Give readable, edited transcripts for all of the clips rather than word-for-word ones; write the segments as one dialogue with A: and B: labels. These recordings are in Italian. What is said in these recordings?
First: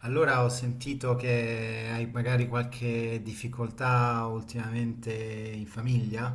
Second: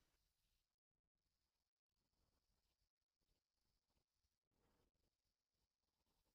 A: Allora ho sentito che hai magari qualche difficoltà ultimamente in famiglia,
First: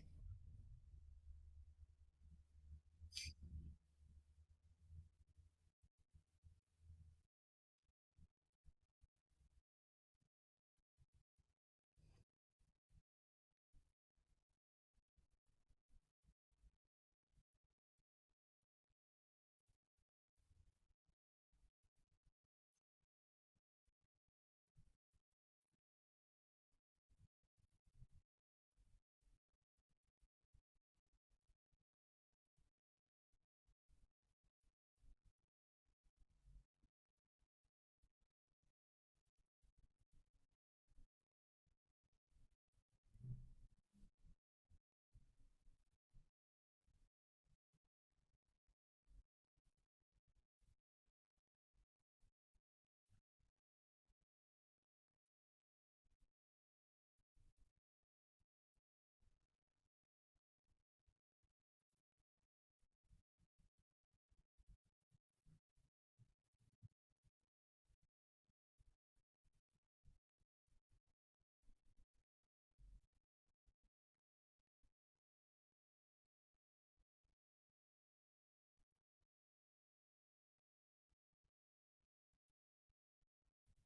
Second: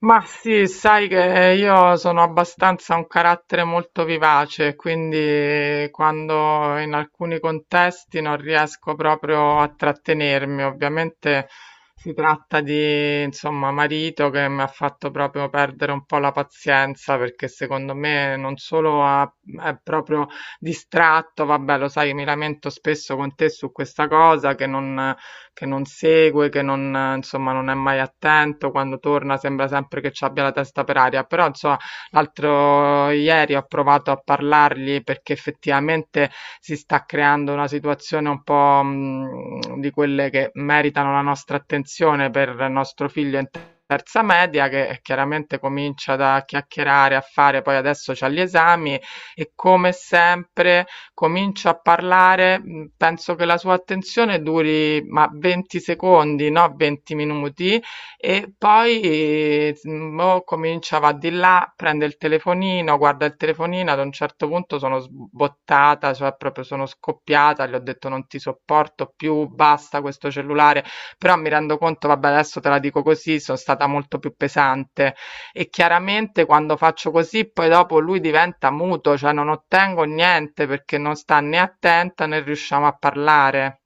B: Ma sì, sai che io sono abbastanza un carattere molto vivace, quindi quando in alcuni contesti non riesco proprio a trattenermi. Ovviamente si tratta di, insomma, marito che mi ha fatto proprio perdere un po' la pazienza, perché secondo me non solo è proprio distratto, vabbè, lo sai, mi lamento spesso con te su questa cosa, che non segue, che non, insomma, non è mai attento, quando torna sembra sempre che ci abbia la testa per aria. Però insomma, l'altro ieri ho provato a parlargli perché effettivamente si sta creando una situazione un po', di quelle che meritano la nostra attenzione, per il nostro figlio in terza media, che chiaramente comincia da chiacchierare, a fare, poi adesso c'ha gli esami. E come sempre, comincio a parlare, penso che la sua attenzione duri ma 20 secondi, no 20 minuti, e poi o comincia, va di là, prende il telefonino, guarda il telefonino, ad un certo punto sono sbottata, cioè proprio sono scoppiata, gli ho detto non ti sopporto più, basta questo cellulare. Però mi rendo conto, vabbè, adesso te la dico così, sono stata molto più pesante, e chiaramente quando faccio così poi dopo lui diventa muto, cioè non ottengo niente perché non sta né attenta né riusciamo a parlare.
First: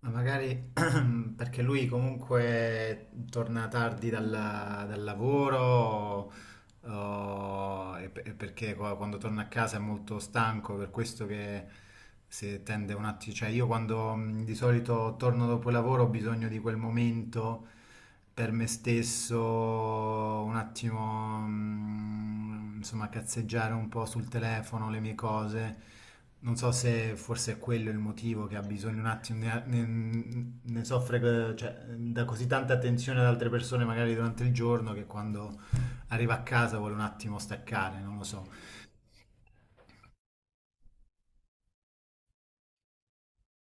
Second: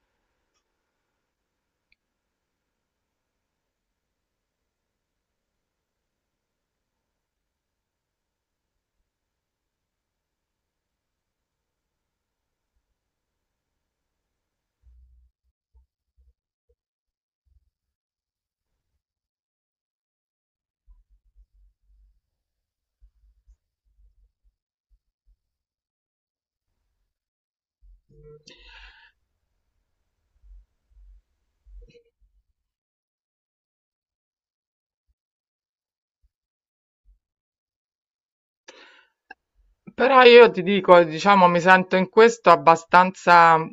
A: ma magari perché lui comunque torna tardi dal lavoro e perché quando torna a casa è molto stanco, per questo che si tende un attimo. Cioè io quando di solito torno dopo il lavoro ho bisogno di quel momento per me stesso, un attimo, insomma, cazzeggiare un po' sul telefono, le mie cose. Non so se forse è quello il motivo, che ha bisogno un attimo, ne soffre, cioè, da così tanta attenzione ad altre persone magari durante il giorno, che quando arriva a casa vuole un attimo staccare, non lo so.
B: Però io ti dico, diciamo, mi sento in questo abbastanza,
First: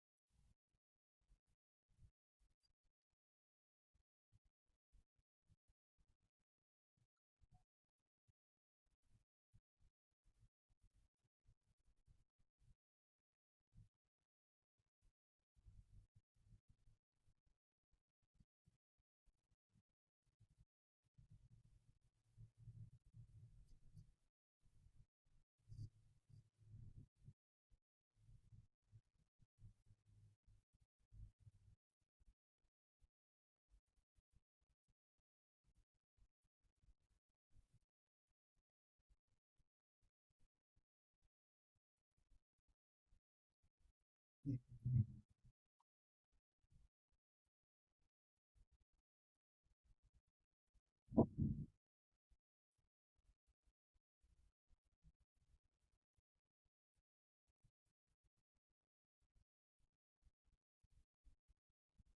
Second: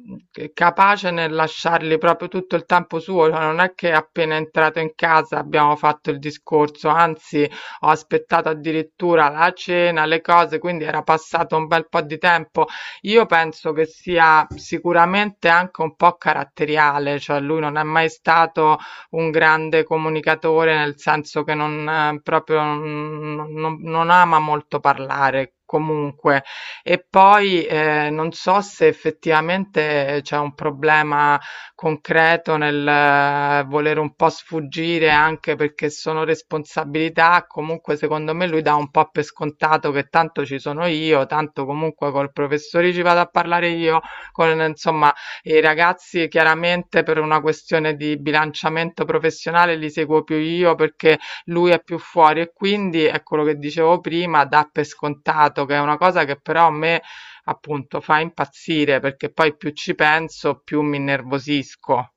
B: capace nel lasciargli proprio tutto il tempo suo, cioè non è che appena entrato in casa abbiamo fatto il discorso, anzi ho aspettato addirittura la cena, le cose, quindi era passato un bel po' di tempo. Io penso che sia sicuramente anche un po' caratteriale, cioè lui non è mai stato un grande comunicatore, nel senso che non proprio non ama molto parlare. Comunque, e poi non so se effettivamente c'è un problema concreto nel volere un po' sfuggire anche perché sono responsabilità. Comunque, secondo me, lui dà un po' per scontato che tanto ci sono io, tanto comunque col professore ci vado a parlare io, con, insomma, e i ragazzi chiaramente per una questione di bilanciamento professionale li seguo più io perché lui è più fuori, e quindi è quello che dicevo prima, dà per scontato, che è una cosa che però a me appunto fa impazzire, perché poi più ci penso, più mi innervosisco.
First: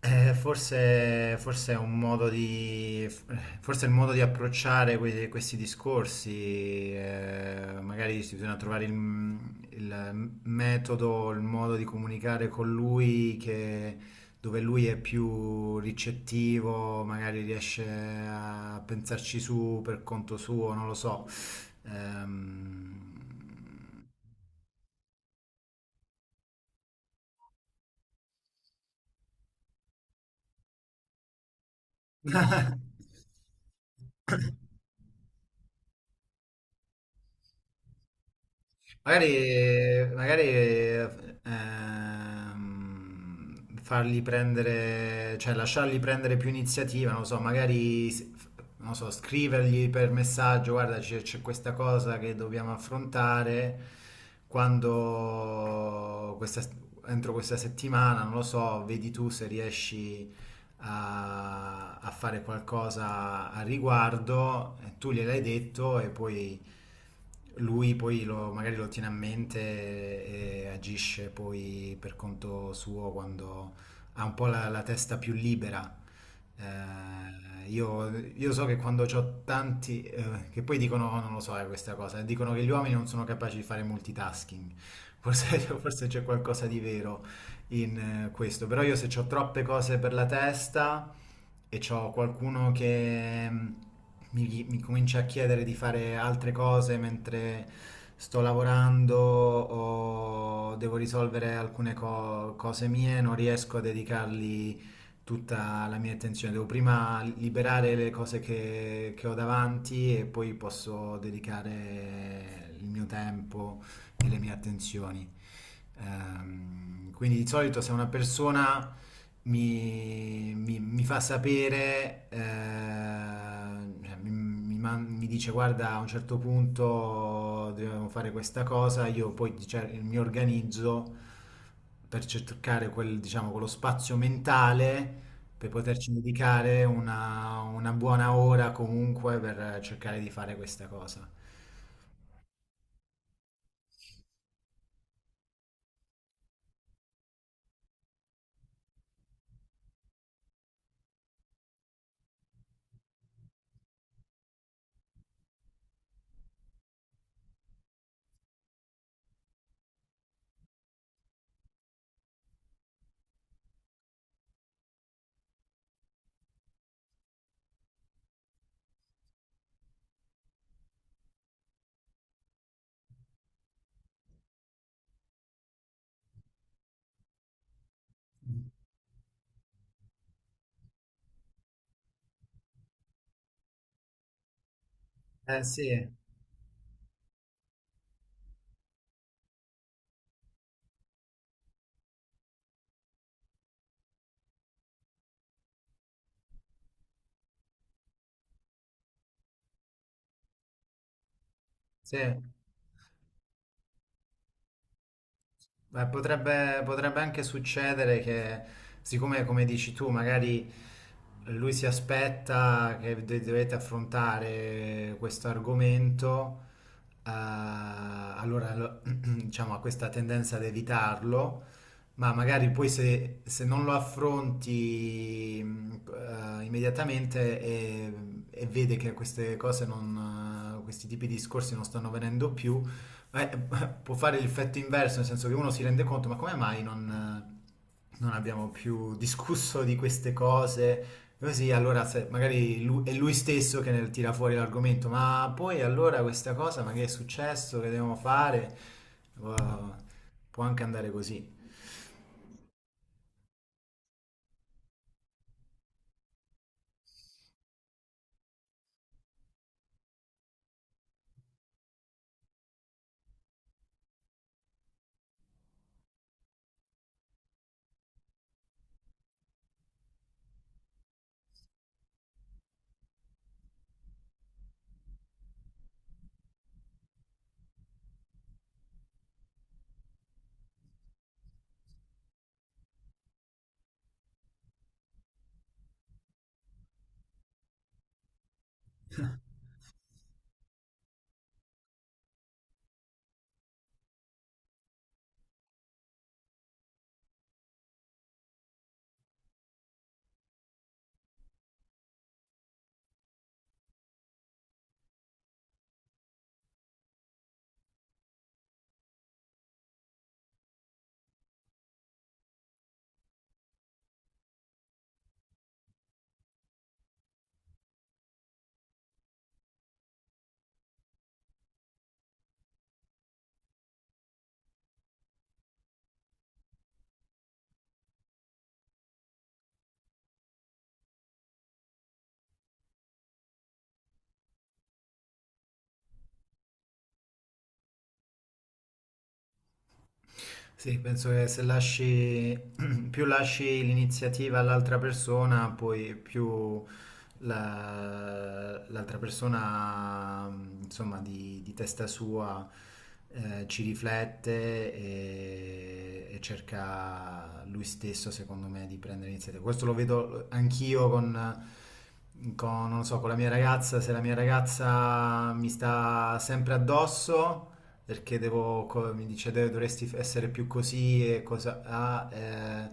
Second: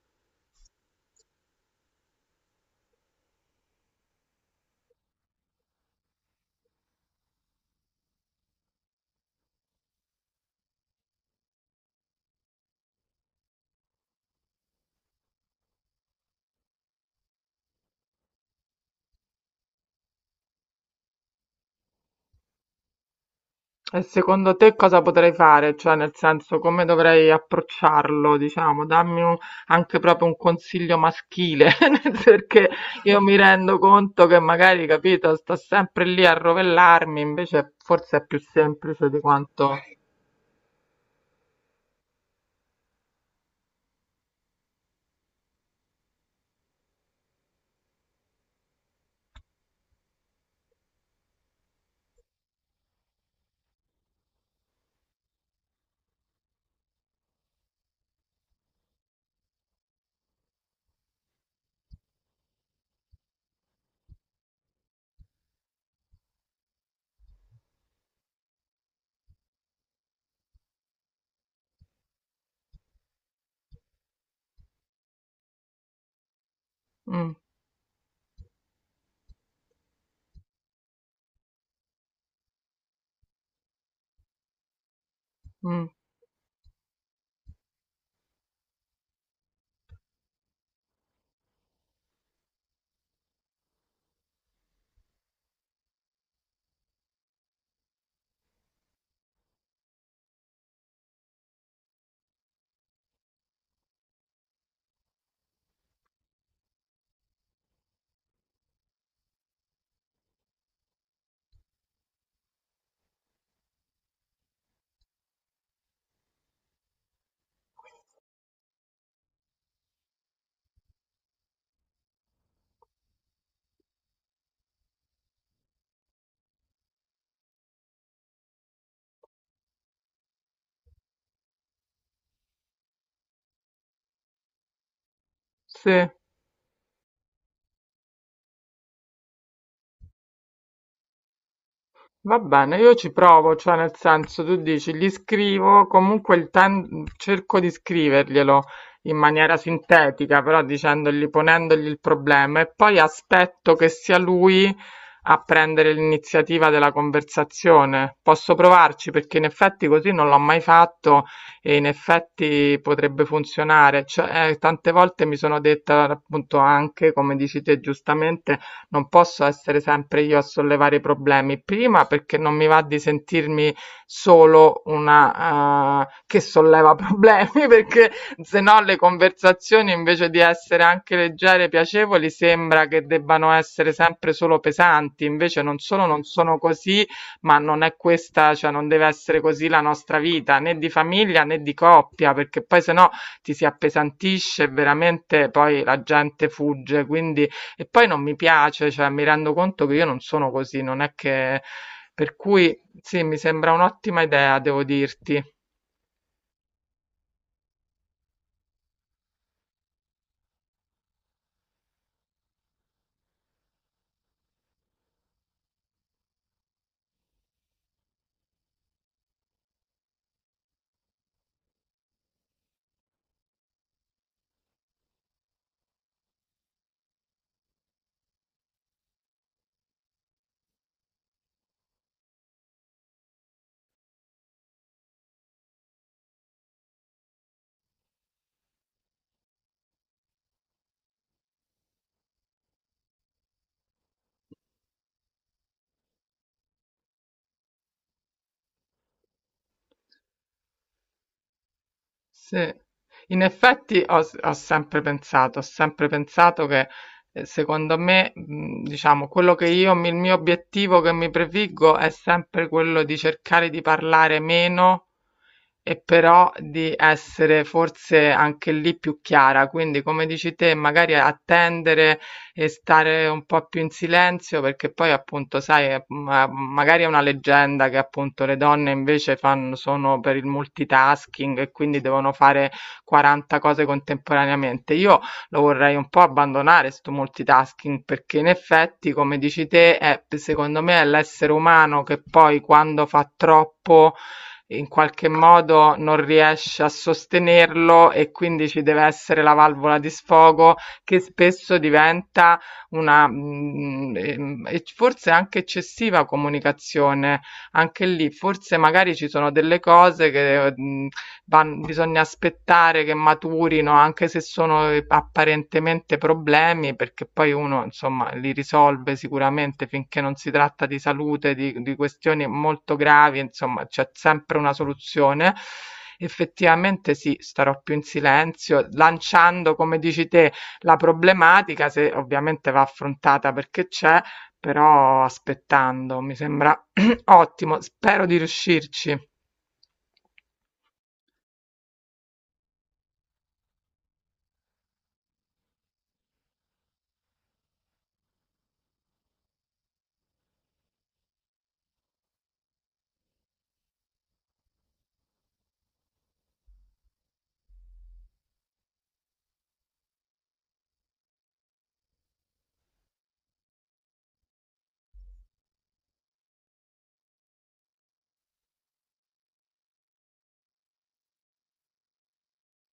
A: Forse è un modo di, forse è il modo di approcciare questi discorsi, magari si bisogna trovare il metodo, il modo di comunicare con lui dove lui è più ricettivo, magari riesce a pensarci su per conto suo, non lo so. Ehm...
B: E secondo te cosa potrei fare? Cioè, nel senso, come dovrei approcciarlo, diciamo? Dammi anche proprio un consiglio maschile, perché io mi rendo conto che magari, capito, sto sempre lì a rovellarmi, invece forse è più semplice di quanto...
A: Magari, magari fargli prendere, cioè lasciargli prendere più iniziativa, non lo so, magari, non lo so, scrivergli per messaggio: guarda, c'è questa cosa che dobbiamo affrontare, quando questa, entro questa settimana, non lo so, vedi tu se riesci a fare qualcosa a riguardo. Eh, tu gliel'hai detto e poi lui poi magari lo tiene a mente e agisce poi per conto suo quando ha un po' la testa più libera.
B: Mm,
A: Io so che quando ho tanti, che poi dicono: "Oh, non lo so, questa cosa", dicono che gli uomini non sono capaci di fare multitasking. Forse,
B: mm,
A: forse c'è qualcosa di vero in questo, però io, se ho troppe cose per la testa e ho qualcuno che mi comincia a chiedere di fare altre cose mentre sto lavorando o devo risolvere alcune cose mie, non riesco a dedicargli tutta la mia attenzione. Devo prima liberare le cose che ho davanti e poi posso dedicare il mio tempo e le mie attenzioni. Quindi di solito, se una persona mi fa sapere, cioè, mi dice: guarda, a un certo punto dobbiamo fare questa cosa, io poi mi organizzo per cercare quel, diciamo, quello spazio mentale per
B: sì.
A: poterci dedicare una buona ora comunque, per cercare di fare questa cosa.
B: Va bene, io ci provo, cioè nel senso tu dici, gli scrivo, comunque cerco di scriverglielo in maniera sintetica, però dicendogli, ponendogli il problema, e poi aspetto che sia lui a prendere l'iniziativa della conversazione. Posso provarci, perché in effetti così non l'ho mai fatto, e in effetti potrebbe funzionare. Cioè, tante volte mi sono detta appunto anche, come dici te giustamente, non posso essere sempre io a sollevare i problemi. Prima perché non mi va di sentirmi solo una, che solleva problemi, perché se no le conversazioni invece di essere anche leggere e piacevoli sembra che debbano essere sempre solo pesanti, invece
A: Eh
B: non
A: sì,
B: solo non sono così, ma non è questa, cioè non deve essere così la nostra vita, né di famiglia né di coppia, perché poi se no ti si appesantisce e veramente poi la gente fugge, quindi. E poi non mi piace, cioè mi rendo conto che io non sono così, non è che...
A: sì.
B: Per cui sì, mi sembra un'ottima idea, devo dirti.
A: Potrebbe, potrebbe anche succedere che, siccome come dici tu, magari lui si aspetta che dovete affrontare questo argomento, allora diciamo, ha questa tendenza ad evitarlo, ma magari poi se, se non lo affronti immediatamente, e vede che queste cose non, questi tipi di discorsi non stanno venendo più, eh, può fare l'effetto inverso, nel senso che uno si rende conto: ma come mai non, non abbiamo più discusso di queste cose? Così allora è lui stesso che ne tira fuori l'argomento: ma poi allora questa cosa, ma che è successo, che dobbiamo fare? Può Può anche andare così.
B: Sì. In effetti ho sempre pensato, ho sempre pensato che secondo me, diciamo, quello che io, il mio obiettivo che mi prefiggo è sempre quello di cercare di parlare meno, e però di essere forse anche lì più chiara. Quindi, come dici te, magari attendere e stare un po' più in silenzio, perché poi appunto, sai, magari è una leggenda che appunto le donne invece fanno, sono per il multitasking, e quindi devono fare 40 cose contemporaneamente. Io lo vorrei un po' abbandonare sto multitasking, perché in effetti, come dici te, secondo me è l'essere umano che poi, quando fa troppo, in qualche modo non riesce a sostenerlo, e quindi ci deve essere la valvola di sfogo, che spesso diventa una, e forse anche eccessiva, comunicazione. Anche lì, forse magari ci sono delle cose che, van bisogna aspettare che maturino, anche se sono, apparentemente problemi, perché poi uno, insomma, li risolve sicuramente, finché non si tratta di salute, di questioni molto gravi, insomma, c'è sempre una soluzione. Effettivamente sì, starò più in silenzio, lanciando, come dici te, la problematica se ovviamente va affrontata perché c'è, però aspettando, mi sembra ottimo. Spero di riuscirci.
A: Sì, penso che se lasci, più lasci l'iniziativa all'altra persona, poi più l'altra persona, insomma, di testa sua, ci riflette e cerca lui stesso, secondo me, di prendere iniziativa. Questo lo vedo anch'io con, non so, con la mia ragazza. Se la mia ragazza mi sta sempre addosso perché devo, mi dice: "Deve- dovresti essere più così e cosa..." Ah,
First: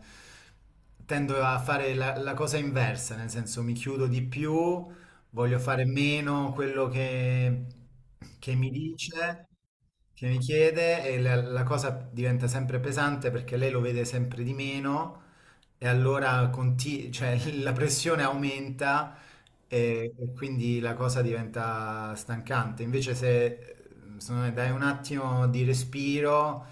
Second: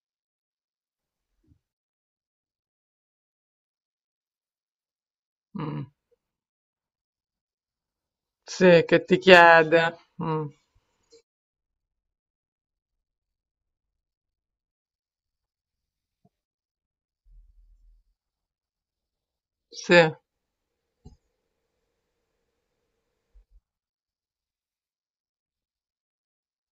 A: tendo a fare la cosa inversa, nel senso mi chiudo di più, voglio fare
B: Mm.
A: meno quello che mi
B: Sì, che ti
A: dice,
B: chiede.
A: che mi
B: Mm.
A: chiede, e la cosa diventa sempre pesante, perché lei lo vede sempre di meno e allora cioè, la pressione aumenta
B: Sì,
A: e quindi la cosa diventa stancante. Invece se secondo me, dai un attimo di respiro,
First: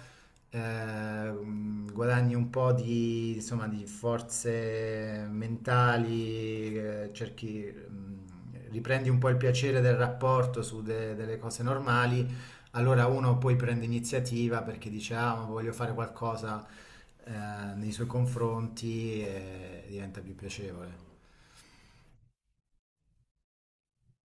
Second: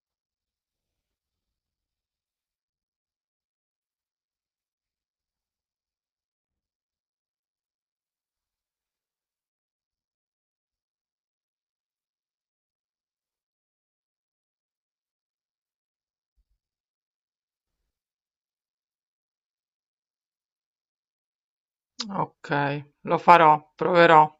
A: guadagni un po' di, insomma, di forze mentali, cerchi, riprendi un po' il piacere del rapporto su delle cose normali, allora uno poi prende iniziativa perché dice: ah, ma voglio fare qualcosa eh, nei suoi confronti, e diventa più piacevole.
B: ok, lo farò, proverò.